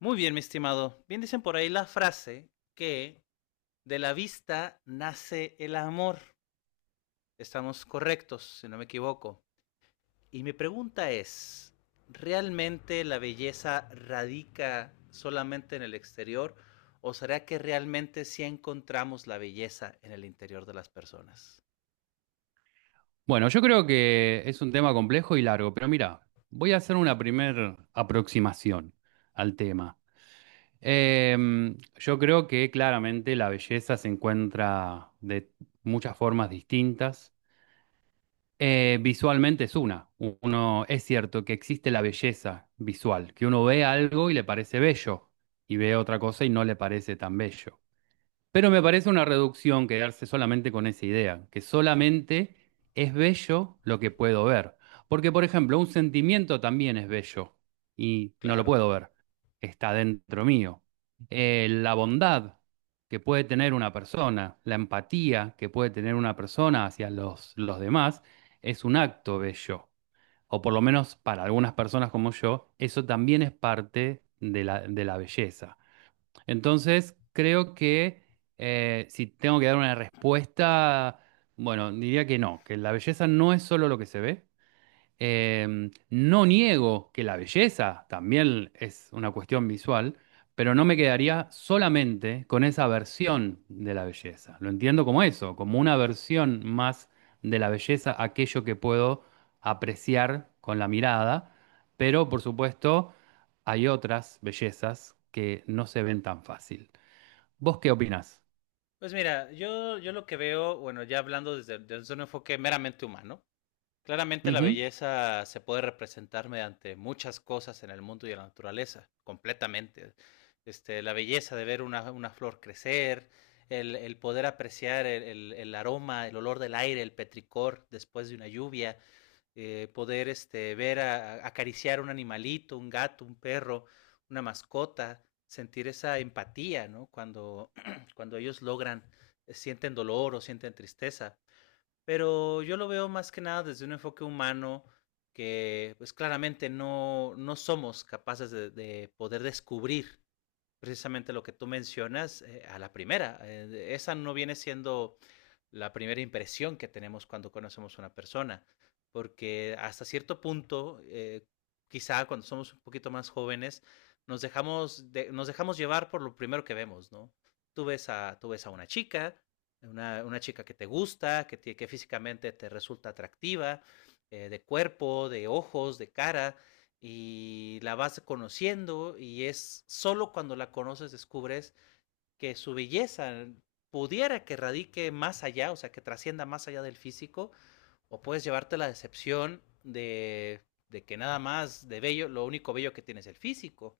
Muy bien, mi estimado. Bien dicen por ahí la frase que de la vista nace el amor. Estamos correctos, si no me equivoco. Y mi pregunta es, ¿realmente la belleza radica solamente en el exterior o será que realmente sí encontramos la belleza en el interior de las personas? Bueno, yo creo que es un tema complejo y largo, pero mira, voy a hacer una primer aproximación al tema. Yo creo que claramente la belleza se encuentra de muchas formas distintas. Visualmente es una. Uno, es cierto que existe la belleza visual, que uno ve algo y le parece bello, y ve otra cosa y no le parece tan bello. Pero me parece una reducción quedarse solamente con esa idea, que solamente es bello lo que puedo ver. Porque, por ejemplo, un sentimiento también es bello y no lo Claro. puedo ver, está dentro mío. La bondad que puede tener una persona, la empatía que puede tener una persona hacia los demás, es un acto bello. O por lo menos para algunas personas como yo, eso también es parte de la belleza. Entonces, creo que si tengo que dar una respuesta, bueno, diría que no, que la belleza no es solo lo que se ve, no niego que la belleza también es una cuestión visual, pero no me quedaría solamente con esa versión de la belleza. Lo entiendo como eso, como una versión más de la belleza, aquello que puedo apreciar con la mirada, pero por supuesto hay otras bellezas que no se ven tan fácil. ¿Vos qué opinás? Pues mira, yo lo que veo, bueno, ya hablando desde un enfoque meramente humano, claramente la Ujú, belleza se puede representar mediante muchas cosas en el mundo y en la naturaleza, completamente. La belleza de ver una flor crecer, el poder apreciar el aroma, el olor del aire, el petricor después de una lluvia, poder ver acariciar un animalito, un gato, un perro, una mascota, sentir esa empatía, ¿no? Cuando, cuando ellos logran, sienten dolor o sienten tristeza, pero yo lo veo más que nada desde un enfoque humano, que pues claramente no somos capaces de poder descubrir precisamente lo que tú mencionas, a la primera. Esa no viene siendo la primera impresión que tenemos cuando conocemos a una persona, porque hasta cierto punto, quizá cuando somos un poquito más jóvenes, nos nos dejamos llevar por lo primero que vemos, ¿no? Tú tú ves a una chica, una chica que te gusta, que físicamente te resulta atractiva, de cuerpo, de ojos, de cara, y la vas conociendo, y es solo cuando la conoces descubres que su belleza pudiera que radique más allá, o sea, que trascienda más allá del físico, o puedes llevarte la decepción de que nada más de bello, lo único bello que tienes es el físico.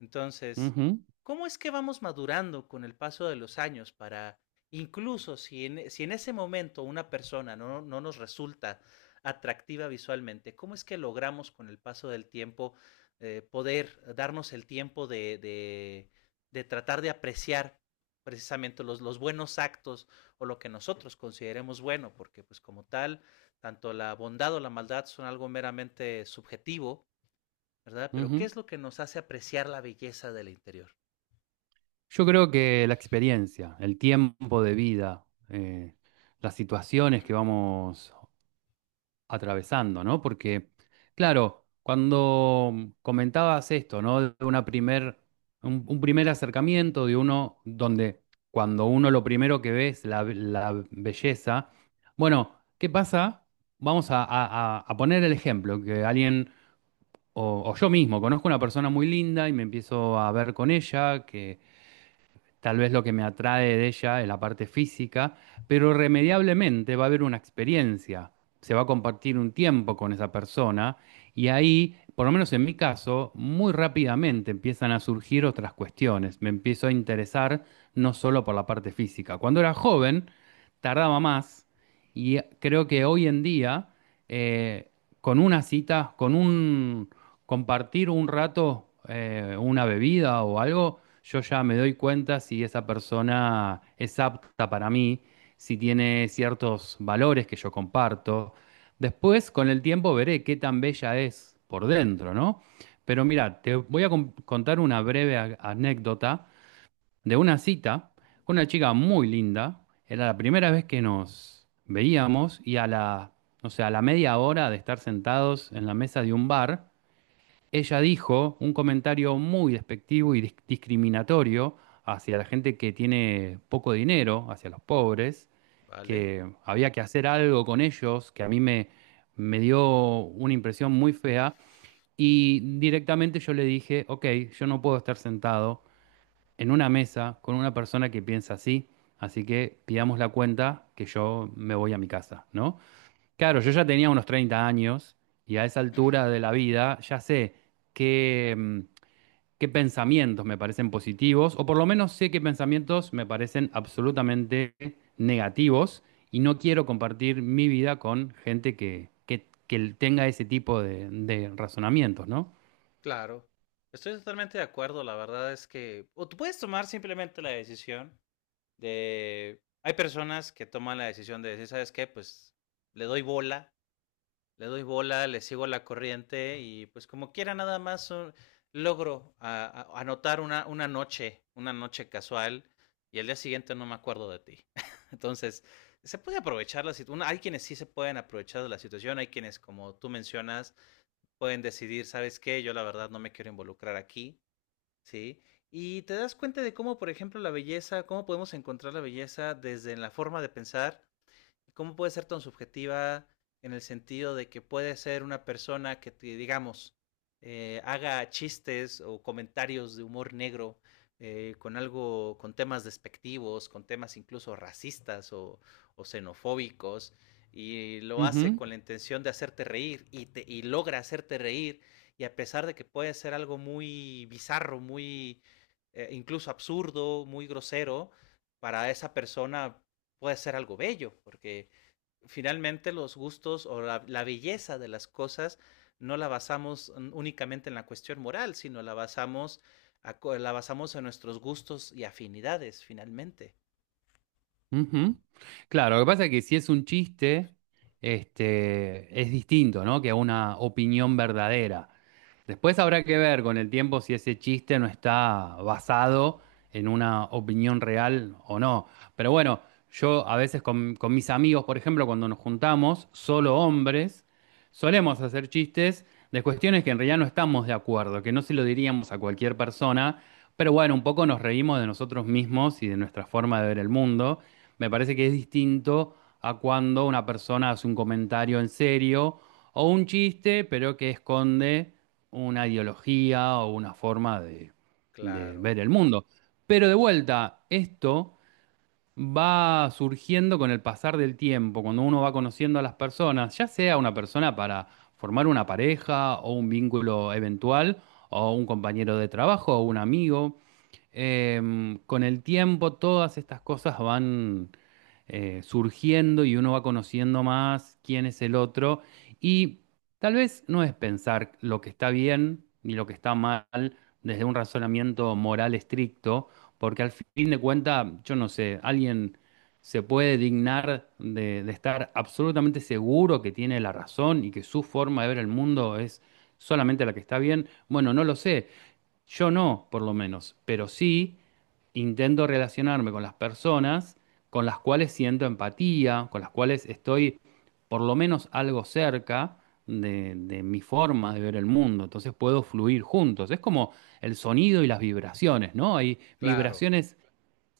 Entonces, ujú, ¿cómo es que vamos madurando con el paso de los años para, incluso si en ese momento una persona no nos resulta atractiva visualmente, cómo es que logramos con el paso del tiempo poder darnos el tiempo de tratar de apreciar precisamente buenos actos o lo que nosotros consideremos bueno? Porque pues como tal, tanto la bondad o la maldad son algo meramente subjetivo, ¿verdad? Pero ¿qué ujú. es lo que nos hace apreciar la belleza del interior? Yo creo que la experiencia, el tiempo de vida, las situaciones que vamos atravesando, ¿no? Porque, claro, cuando comentabas esto, ¿no? De una primer, un primer acercamiento de uno donde cuando uno lo primero que ve es la belleza, bueno, ¿qué pasa? Vamos a poner el ejemplo, que alguien, o yo mismo, conozco una persona muy linda y me empiezo a ver con ella. Tal vez lo que me atrae de ella es la parte física, pero irremediablemente va a haber una experiencia. Se va a compartir un tiempo con esa persona y ahí, por lo menos en mi caso, muy rápidamente empiezan a surgir otras cuestiones. Me empiezo a interesar no solo por la parte física. Cuando era joven, tardaba más y creo que hoy en día, eh, con una cita, con un compartir un rato una bebida o algo, yo ya me doy cuenta si esa persona es apta para mí, si tiene ciertos valores que yo comparto. Después, con el tiempo, veré qué tan bella es por dentro, ¿no? Pero mira, te voy a contar una breve anécdota de una cita con una chica muy linda. Era la primera vez que nos veíamos y a la, o sea, a la media hora de estar sentados en la mesa de un bar, ella dijo un comentario muy despectivo y discriminatorio hacia la gente que tiene poco dinero, hacia los pobres, ¿Vale? que había que hacer algo con ellos, que a me dio una impresión muy fea. Y directamente yo le dije, ok, yo no puedo estar sentado en una mesa con una persona que piensa así, así que pidamos la cuenta que yo me voy a mi casa, ¿no? Claro, yo ¿Vale? ya tenía unos 30 años y a esa altura de la vida ya sé qué, mm, qué pensamientos me parecen positivos o por lo menos sé qué pensamientos me parecen absolutamente negativos y no quiero compartir mi vida con gente que tenga ese tipo de razonamientos, ¿no? Claro. Estoy totalmente de acuerdo. La verdad es que o tú puedes tomar simplemente la decisión de, hay personas que toman la decisión de decir, ¿sabes qué? Pues le doy bola, le doy bola, le sigo la corriente, y pues como quiera nada más, logro anotar una noche casual, y el día siguiente no me acuerdo de ti. Entonces, se puede aprovechar la situación. Hay quienes sí se pueden aprovechar de la situación, hay quienes, como tú mencionas, pueden decidir, ¿sabes qué? Yo la verdad no me quiero involucrar aquí, ¿sí? Y te das cuenta de cómo, por ejemplo, la belleza, cómo podemos encontrar la belleza desde la forma de pensar. ¿Cómo puede ser tan subjetiva, en el sentido de que puede ser una persona que, digamos, haga chistes o comentarios de humor negro, con algo, con temas despectivos, con temas incluso racistas o xenofóbicos, y lo hace Ujú. con la intención de hacerte reír y logra hacerte reír, y a pesar de que puede ser algo muy bizarro, muy incluso absurdo, muy grosero, para esa persona puede ser algo bello, porque finalmente los gustos o belleza de las cosas no la basamos únicamente en la cuestión moral, sino la basamos, la basamos en nuestros gustos y afinidades, finalmente. Ujú. Claro, lo que pasa es que si es un chiste, este, es distinto, ¿no? Que una opinión verdadera. Después habrá que ver con el tiempo si ese chiste no está basado en una opinión real o no. Pero bueno, yo a veces con mis amigos, por ejemplo, cuando nos juntamos, solo hombres, solemos hacer chistes de cuestiones que en realidad no estamos de acuerdo, que no se lo diríamos a cualquier persona, pero bueno, un poco nos reímos de nosotros mismos y de nuestra forma de ver el mundo. Me parece que es distinto a cuando una persona hace un comentario en serio o un chiste, pero que esconde una ideología o una forma de Claro, ver el mundo. Pero de vuelta, esto va surgiendo con el pasar del tiempo, cuando uno va conociendo a las personas, ya sea una persona para formar una pareja o un vínculo eventual, o un compañero de trabajo o un amigo. Con el tiempo todas estas cosas van surgiendo y uno va conociendo más quién es el otro y tal vez no es pensar lo que está bien ni lo que está mal desde un razonamiento moral estricto, porque al fin de cuentas, yo no sé, alguien se puede dignar de estar absolutamente seguro que tiene la razón y que su forma de ver el mundo es solamente la que está bien. Bueno, no lo sé. Yo no, por lo menos, pero sí intento relacionarme con las personas con las cuales siento empatía, con las cuales estoy por lo menos algo cerca de mi forma de ver el mundo. Entonces puedo fluir juntos. Es como el sonido y las vibraciones, ¿no? Hay claro, vibraciones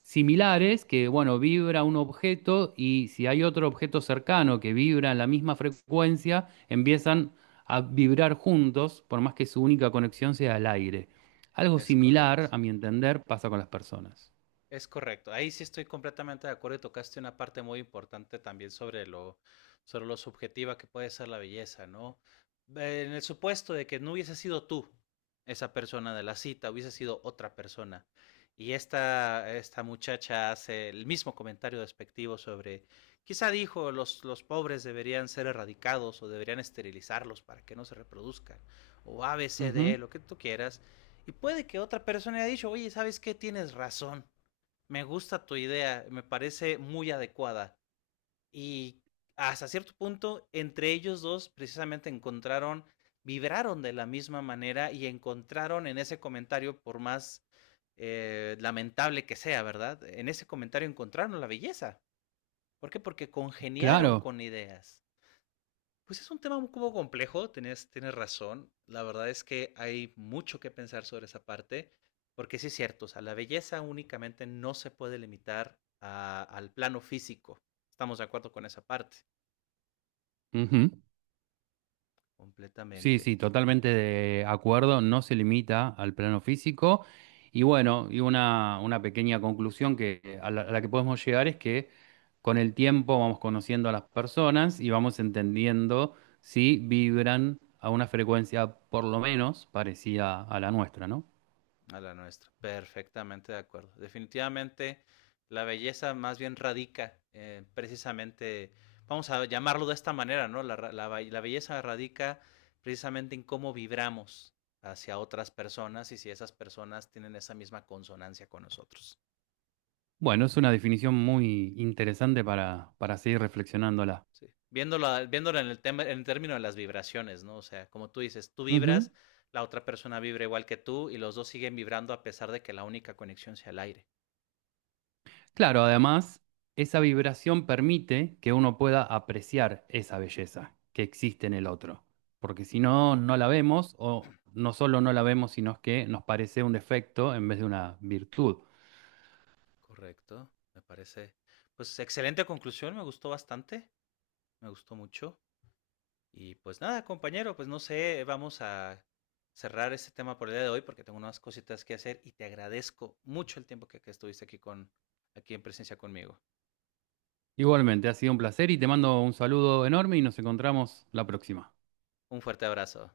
similares que, bueno, vibra un objeto y si hay otro objeto cercano que vibra en la misma frecuencia, empiezan a vibrar juntos, por más que su única conexión sea el aire. Algo es correcto. similar, a mi entender, pasa con las personas. Es correcto. Ahí sí estoy completamente de acuerdo, y tocaste una parte muy importante también sobre lo subjetiva que puede ser la belleza, ¿no? En el supuesto de que no hubiese sido tú esa persona de la cita, hubiese sido otra persona. Y esta muchacha hace el mismo comentario despectivo sobre, quizá dijo, los pobres deberían ser erradicados o deberían esterilizarlos para que no se reproduzcan, o A, B, C, D, E, Ujú. lo que tú quieras. Y puede que otra persona haya dicho, oye, ¿sabes qué? Tienes razón, me gusta tu idea, me parece muy adecuada. Y hasta cierto punto, entre ellos dos precisamente encontraron, vibraron de la misma manera, y encontraron en ese comentario, por más lamentable que sea, ¿verdad? En ese comentario encontraron la belleza. ¿Por qué? Porque congeniaron Claro. con ideas. Pues es un tema un poco complejo, tienes razón. La verdad es que hay mucho que pensar sobre esa parte, porque sí es cierto, o sea, la belleza únicamente no se puede limitar al plano físico. Estamos de acuerdo con esa parte, Ujú. Sí, completamente. sí, totalmente de acuerdo, no se limita al plano físico. Y bueno, y una pequeña conclusión que a la que podemos llegar es que con el tiempo vamos conociendo a las personas y vamos entendiendo si vibran a una frecuencia por lo menos parecida a la nuestra, ¿no? A la nuestra. Perfectamente de acuerdo. Definitivamente la belleza más bien radica, precisamente, vamos a llamarlo de esta manera, ¿no? Belleza radica precisamente en cómo vibramos hacia otras personas y si esas personas tienen esa misma consonancia con nosotros. Bueno, es una definición muy interesante para seguir reflexionándola. Sí. Viéndolo, viéndolo en el tema, en el término de las vibraciones, ¿no? O sea, como tú dices, tú Ujú. vibras, la otra persona vibra igual que tú, y los dos siguen vibrando a pesar de que la única conexión sea el aire. Claro, además, esa vibración permite que uno pueda apreciar esa belleza que existe en el otro, porque si no, no la vemos o no solo no la vemos, sino que nos parece un defecto en vez de una virtud. Correcto, me parece. Pues excelente conclusión, me gustó bastante, me gustó mucho. Y pues nada, compañero, pues no sé, vamos a cerrar este tema por el día de hoy, porque tengo unas cositas que hacer, y te agradezco mucho el tiempo que estuviste aquí con aquí en presencia conmigo. Igualmente, ha sido un placer y te mando un saludo enorme y nos encontramos la próxima. Un fuerte abrazo.